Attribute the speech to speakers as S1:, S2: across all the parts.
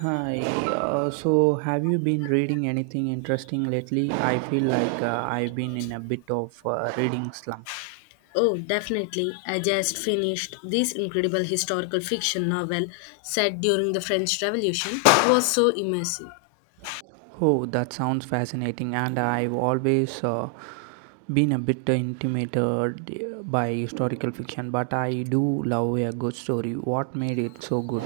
S1: Hi, so have you been reading anything interesting lately? I feel like I've been in a bit of reading slump.
S2: Oh, definitely. I just finished this incredible historical fiction novel set during the French Revolution. It was so immersive.
S1: Oh, that sounds fascinating, and I've always been a bit intimidated by historical fiction, but I do love a good story. What made it so good?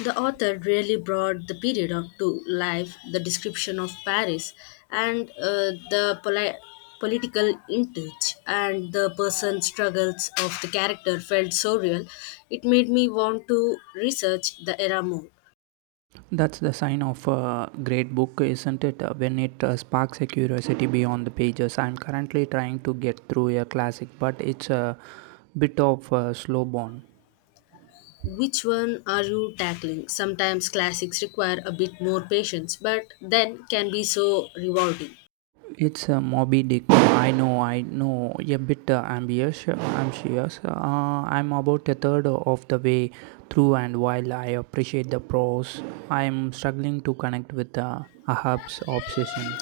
S2: The author really brought the period of to life, the description of Paris, and the political intrigue and the person struggles of the character felt so real. It made me want to research the era more.
S1: That's the sign of a great book, isn't it? When it sparks a curiosity beyond the pages. I'm currently trying to get through a classic, but it's a bit of a slow burn.
S2: Which one are you tackling? Sometimes classics require a bit more patience, but then can be so rewarding.
S1: It's a Moby Dick. I know, I know. A bit ambitious. I'm about a third of the way through, and while I appreciate the prose, I'm struggling to connect with Ahab's obsession.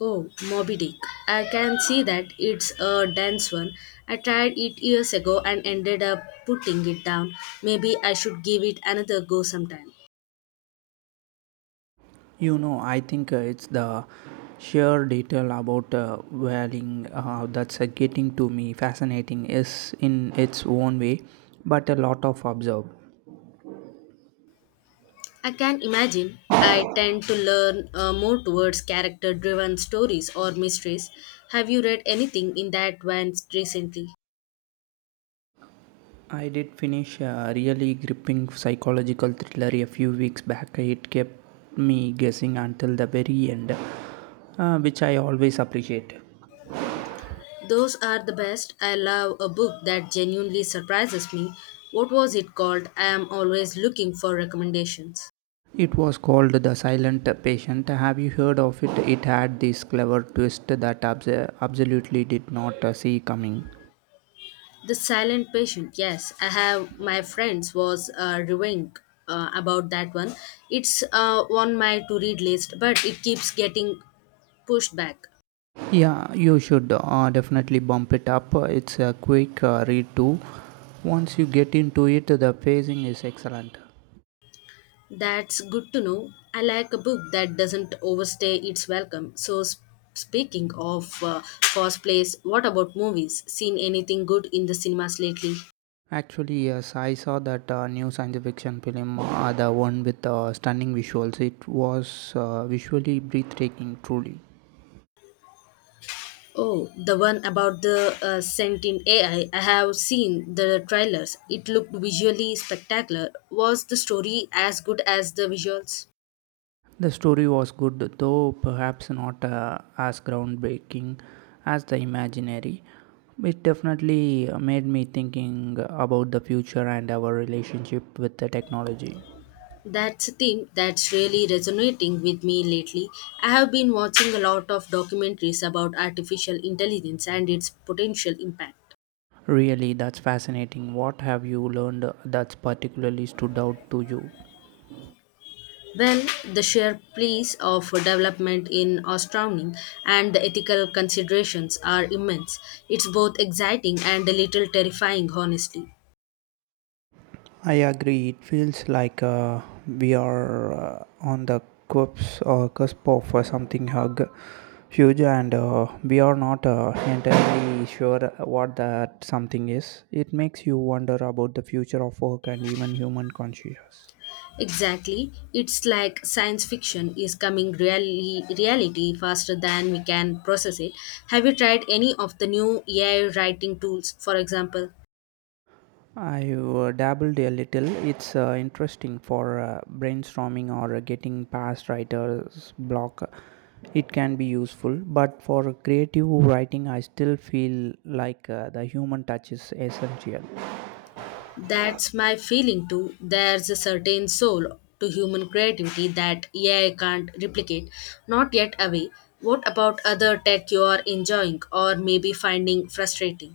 S2: Oh, Moby Dick. I can see that it's a dense one. I tried it years ago and ended up putting it down. Maybe I should give it another go sometime.
S1: You know, I think it's the sheer detail about whaling that's getting to me fascinating is in its own way, but a lot of observe.
S2: I can imagine I tend to learn more towards character driven stories or mysteries. Have you read anything in that vein recently?
S1: I did finish a really gripping psychological thriller a few weeks back. It kept me guessing until the very end, which I always appreciate.
S2: Those are the best. I love a book that genuinely surprises me. What was it called? I am always looking for recommendations.
S1: It was called The Silent Patient. Have you heard of it? It had this clever twist that absolutely did not see coming.
S2: The Silent Patient. Yes, I have my friends was raving about that one. It's on my to read list, but it keeps getting pushed back.
S1: Yeah, you should definitely bump it up. It's a quick read, too. Once you get into it, the pacing is excellent.
S2: That's good to know. I like a book that doesn't overstay its welcome. So, speaking of first place, what about movies? Seen anything good in the cinemas lately?
S1: Actually, yes, I saw that new science fiction film, the one with stunning visuals. It was visually breathtaking, truly.
S2: Oh, the one about the sentient AI. I have seen the trailers. It looked visually spectacular. Was the story as good as the visuals?
S1: The story was good, though perhaps not as groundbreaking as the imaginary. It definitely made me thinking about the future and our relationship with the technology.
S2: That's a theme that's really resonating with me lately. I have been watching a lot of documentaries about artificial intelligence and its potential impact.
S1: Really, that's fascinating. What have you learned that's particularly stood out to you?
S2: Well, the sheer pace of development in astounding, and the ethical considerations are immense. It's both exciting and a little terrifying, honestly.
S1: I agree. It feels like we are on the cusp of something huge, and we are not entirely sure what that something is. It makes you wonder about the future of work and even human consciousness.
S2: Exactly. It's like science fiction is coming really reality faster than we can process it. Have you tried any of the new AI writing tools, for example?
S1: I dabbled a little. It's interesting for brainstorming or getting past writer's block. It can be useful, but for creative writing, I still feel like the human touch is essential.
S2: That's my feeling too. There's a certain soul to human creativity that AI can't replicate. Not yet away. What about other tech you are enjoying or maybe finding frustrating?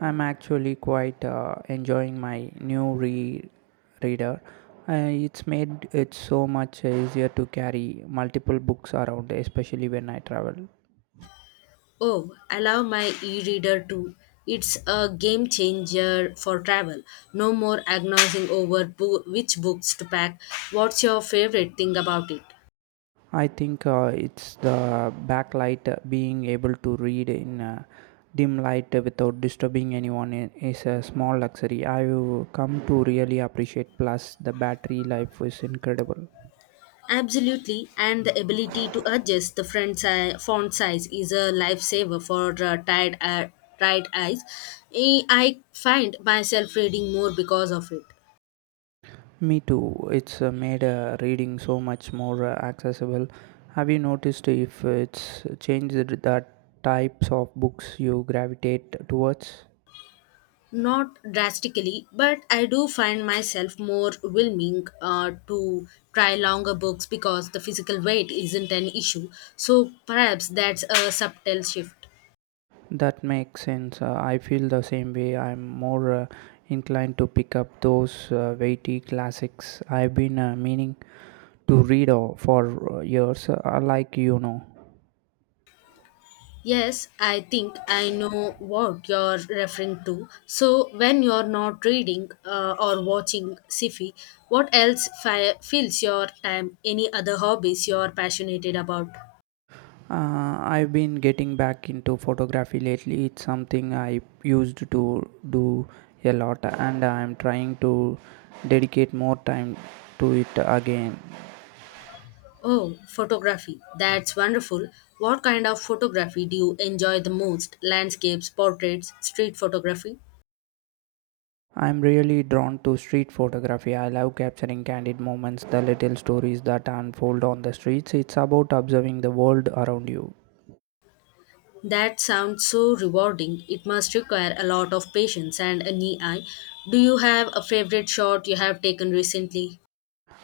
S1: I'm actually quite enjoying my new reader. It's made it so much easier to carry multiple books around, especially when I travel.
S2: Oh, I love my e reader too. It's a game changer for travel. No more agonizing over which books to pack. What's your favorite thing about it?
S1: I think it's the backlight being able to read in dim light without disturbing anyone is a small luxury. I've come to really appreciate. Plus, the battery life is incredible.
S2: Absolutely, and the ability to adjust the font size is a lifesaver for tired eyes. I find myself reading more because of it.
S1: Me too. It's made reading so much more accessible. Have you noticed if it's changed the types of books you gravitate towards?
S2: Not drastically, but I do find myself more willing to try longer books because the physical weight isn't an issue. So perhaps that's a subtle shift.
S1: That makes sense. I feel the same way. I'm more inclined to pick up those weighty classics I've been meaning to read for years,
S2: Yes, I think I know what you're referring to. So when you're not reading or watching sci-fi, what else fills your time? Any other hobbies you're passionate about?
S1: I've been getting back into photography lately. It's something I used to do a lot, and I'm trying to dedicate more time to it again.
S2: Oh, photography. That's wonderful. What kind of photography do you enjoy the most? Landscapes, portraits, street photography?
S1: I'm really drawn to street photography. I love capturing candid moments, the little stories that unfold on the streets. It's about observing the world around you.
S2: That sounds so rewarding. It must require a lot of patience and a knee eye. Do you have a favorite shot you have taken recently?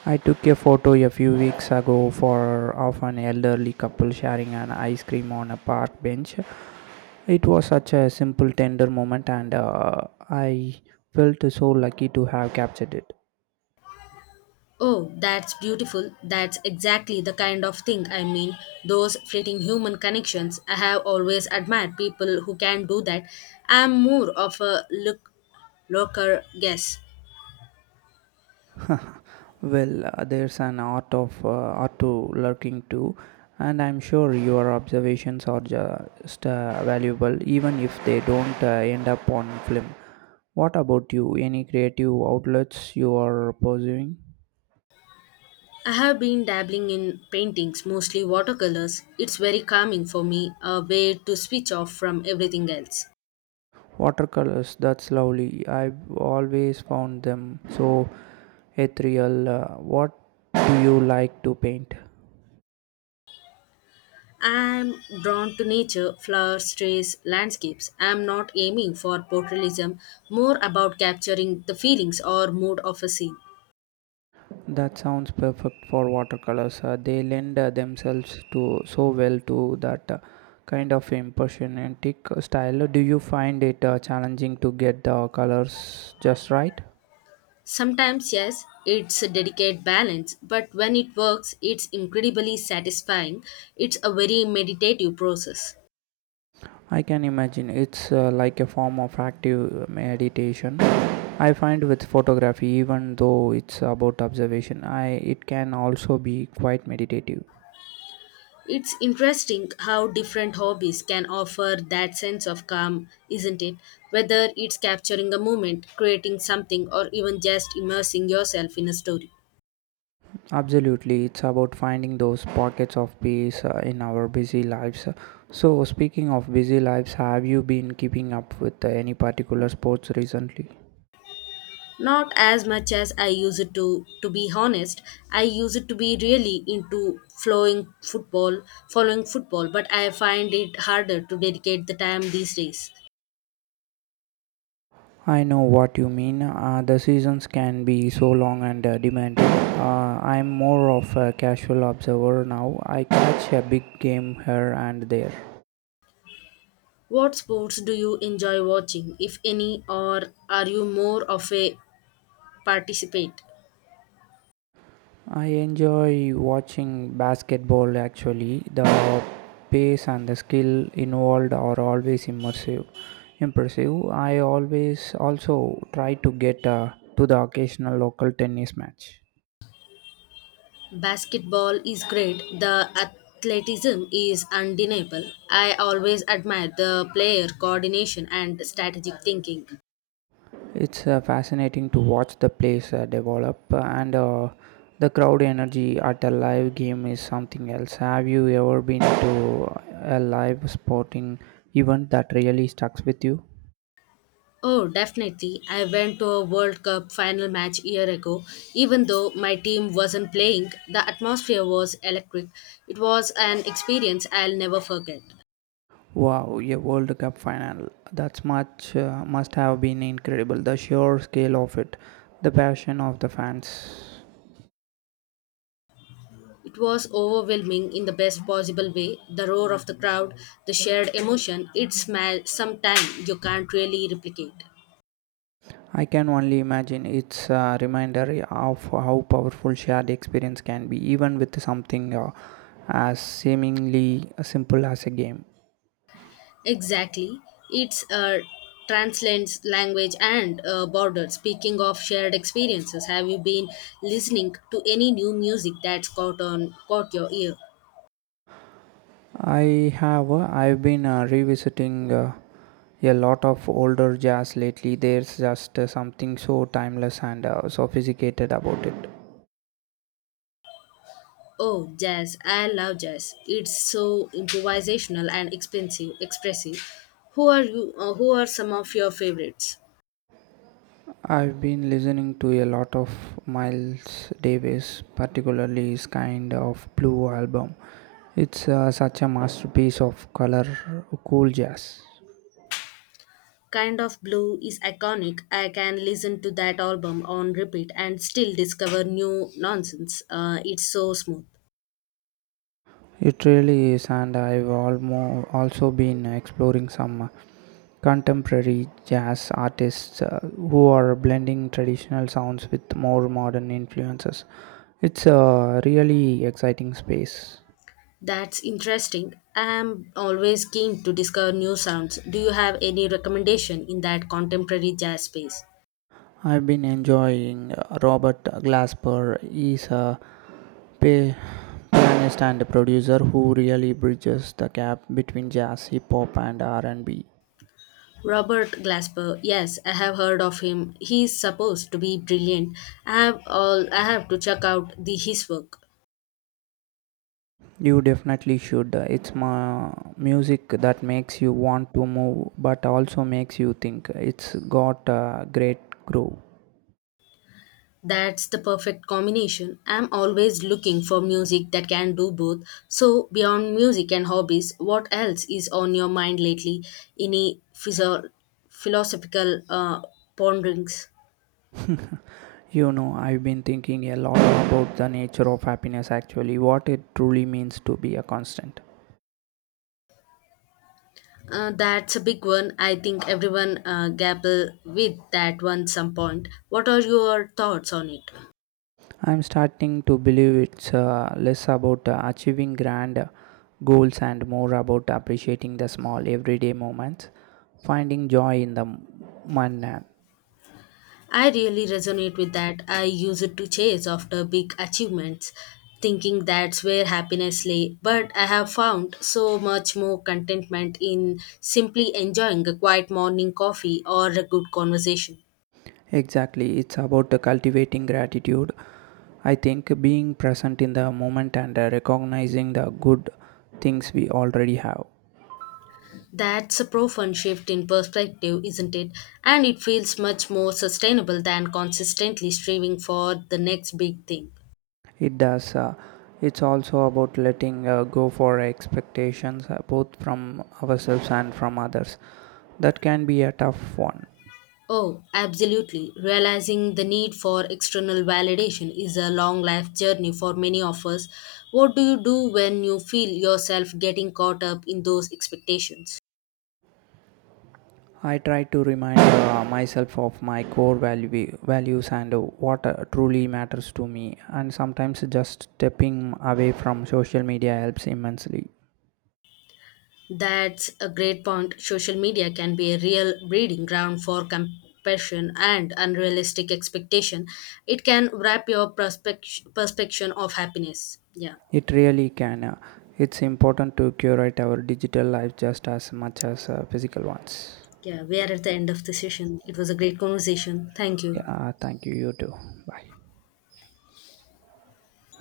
S1: I took a photo a few weeks ago for of an elderly couple sharing an ice cream on a park bench. It was such a simple, tender moment, and I felt so lucky to have captured it.
S2: Oh, that's beautiful. That's exactly the kind of thing I mean. Those fleeting human connections. I have always admired people who can do that. I'm more of a looker guess.
S1: Well, there's an art to lurking too, and I'm sure your observations are just valuable, even if they don't end up on film. What about you? Any creative outlets you are pursuing?
S2: I have been dabbling in paintings, mostly watercolors. It's very calming for me, a way to switch off from everything else.
S1: Watercolors, that's lovely. I've always found them so ethereal. What do you like to paint?
S2: I'm drawn to nature, flowers, trees, landscapes. I'm not aiming for portraitism, more about capturing the feelings or mood of a scene.
S1: That sounds perfect for watercolors. They lend themselves to so well to that kind of impressionistic style. Do you find it challenging to get the colors just right?
S2: Sometimes, yes, it's a delicate balance, but when it works, it's incredibly satisfying. It's a very meditative process.
S1: I can imagine it's like a form of active meditation. I find with photography, even though it's about observation, I it can also be quite meditative.
S2: It's interesting how different hobbies can offer that sense of calm, isn't it? Whether it's capturing a moment, creating something, or even just immersing yourself in a story.
S1: Absolutely, it's about finding those pockets of peace in our busy lives. So, speaking of busy lives, have you been keeping up with any particular sports recently?
S2: Not as much as I use it to be honest. I use it to be really into following football, but I find it harder to dedicate the time these days.
S1: I know what you mean. The seasons can be so long and demanding. I'm more of a casual observer now. I catch a big game here and there.
S2: What sports do you enjoy watching, if any, or are you more of a participate?
S1: I enjoy watching basketball actually. The pace and the skill involved are always immersive. Impressive. I always also try to get to the occasional local tennis match.
S2: Basketball is great. The athleticism is undeniable. I always admire the player coordination and strategic thinking.
S1: It's fascinating to watch the place develop and the crowd energy at a live game is something else. Have you ever been to a live sporting event that really stuck with you?
S2: Oh, definitely. I went to a World Cup final match a year ago. Even though my team wasn't playing, the atmosphere was electric. It was an experience I'll never forget.
S1: Wow, a World Cup final. That's much must have been incredible. The sheer scale of it, the passion of the fans.
S2: It was overwhelming in the best possible way. The roar of the crowd, the shared emotion, it's sometime you can't really replicate.
S1: I can only imagine it's a reminder of how powerful shared experience can be, even with something as seemingly simple as a game.
S2: Exactly. It's transcends language and borders. Speaking of shared experiences, have you been listening to any new music that's caught your ear?
S1: I've been revisiting a lot of older jazz lately. There's just something so timeless and sophisticated about it.
S2: Oh, jazz! I love jazz. It's so improvisational and expressive. Who are you? Who are some of your favorites?
S1: I've been listening to a lot of Miles Davis, particularly his kind of blue album. It's such a masterpiece of color cool jazz.
S2: Kind of Blue is iconic. I can listen to that album on repeat and still discover new nonsense. It's so smooth.
S1: It really is, and I've also been exploring some contemporary jazz artists who are blending traditional sounds with more modern influences. It's a really exciting space.
S2: That's interesting. I'm always keen to discover new sounds. Do you have any recommendation in that contemporary jazz space?
S1: I've been enjoying Robert Glasper. He's a pa- pianist and producer who really bridges the gap between jazz, hip hop and R&B.
S2: Robert Glasper, yes, I have heard of him. He's supposed to be brilliant. I have to check out the his work.
S1: You definitely should. It's music that makes you want to move but also makes you think. It's got a great groove.
S2: That's the perfect combination. I'm always looking for music that can do both. So beyond music and hobbies, what else is on your mind lately? Any philosophical ponderings?
S1: You know, I've been thinking a lot about the nature of happiness actually, what it truly means to be a constant.
S2: That's a big one. I think everyone grapple with that one some point. What are your thoughts on it?
S1: I'm starting to believe it's less about achieving grand goals and more about appreciating the small everyday moments, finding joy in the mundane.
S2: I really resonate with that. I use it to chase after big achievements, thinking that's where happiness lay. But I have found so much more contentment in simply enjoying a quiet morning coffee or a good conversation.
S1: Exactly, it's about cultivating gratitude. I think being present in the moment and recognizing the good things we already have.
S2: That's a profound shift in perspective, isn't it? And it feels much more sustainable than consistently striving for the next big thing.
S1: It does. It's also about letting go for expectations, both from ourselves and from others. That can be a tough one.
S2: Oh, absolutely. Realizing the need for external validation is a long life journey for many of us. What do you do when you feel yourself getting caught up in those expectations?
S1: I try to remind myself of my values and what truly matters to me. And sometimes just stepping away from social media helps immensely.
S2: That's a great point. Social media can be a real breeding ground for compassion and unrealistic expectation. It can wrap your perception of happiness. Yeah.
S1: It really can. It's important to curate our digital life just as much as physical ones.
S2: Yeah, we are at the end of the session. It was a great conversation. Thank you.
S1: Yeah, thank you. You too. Bye.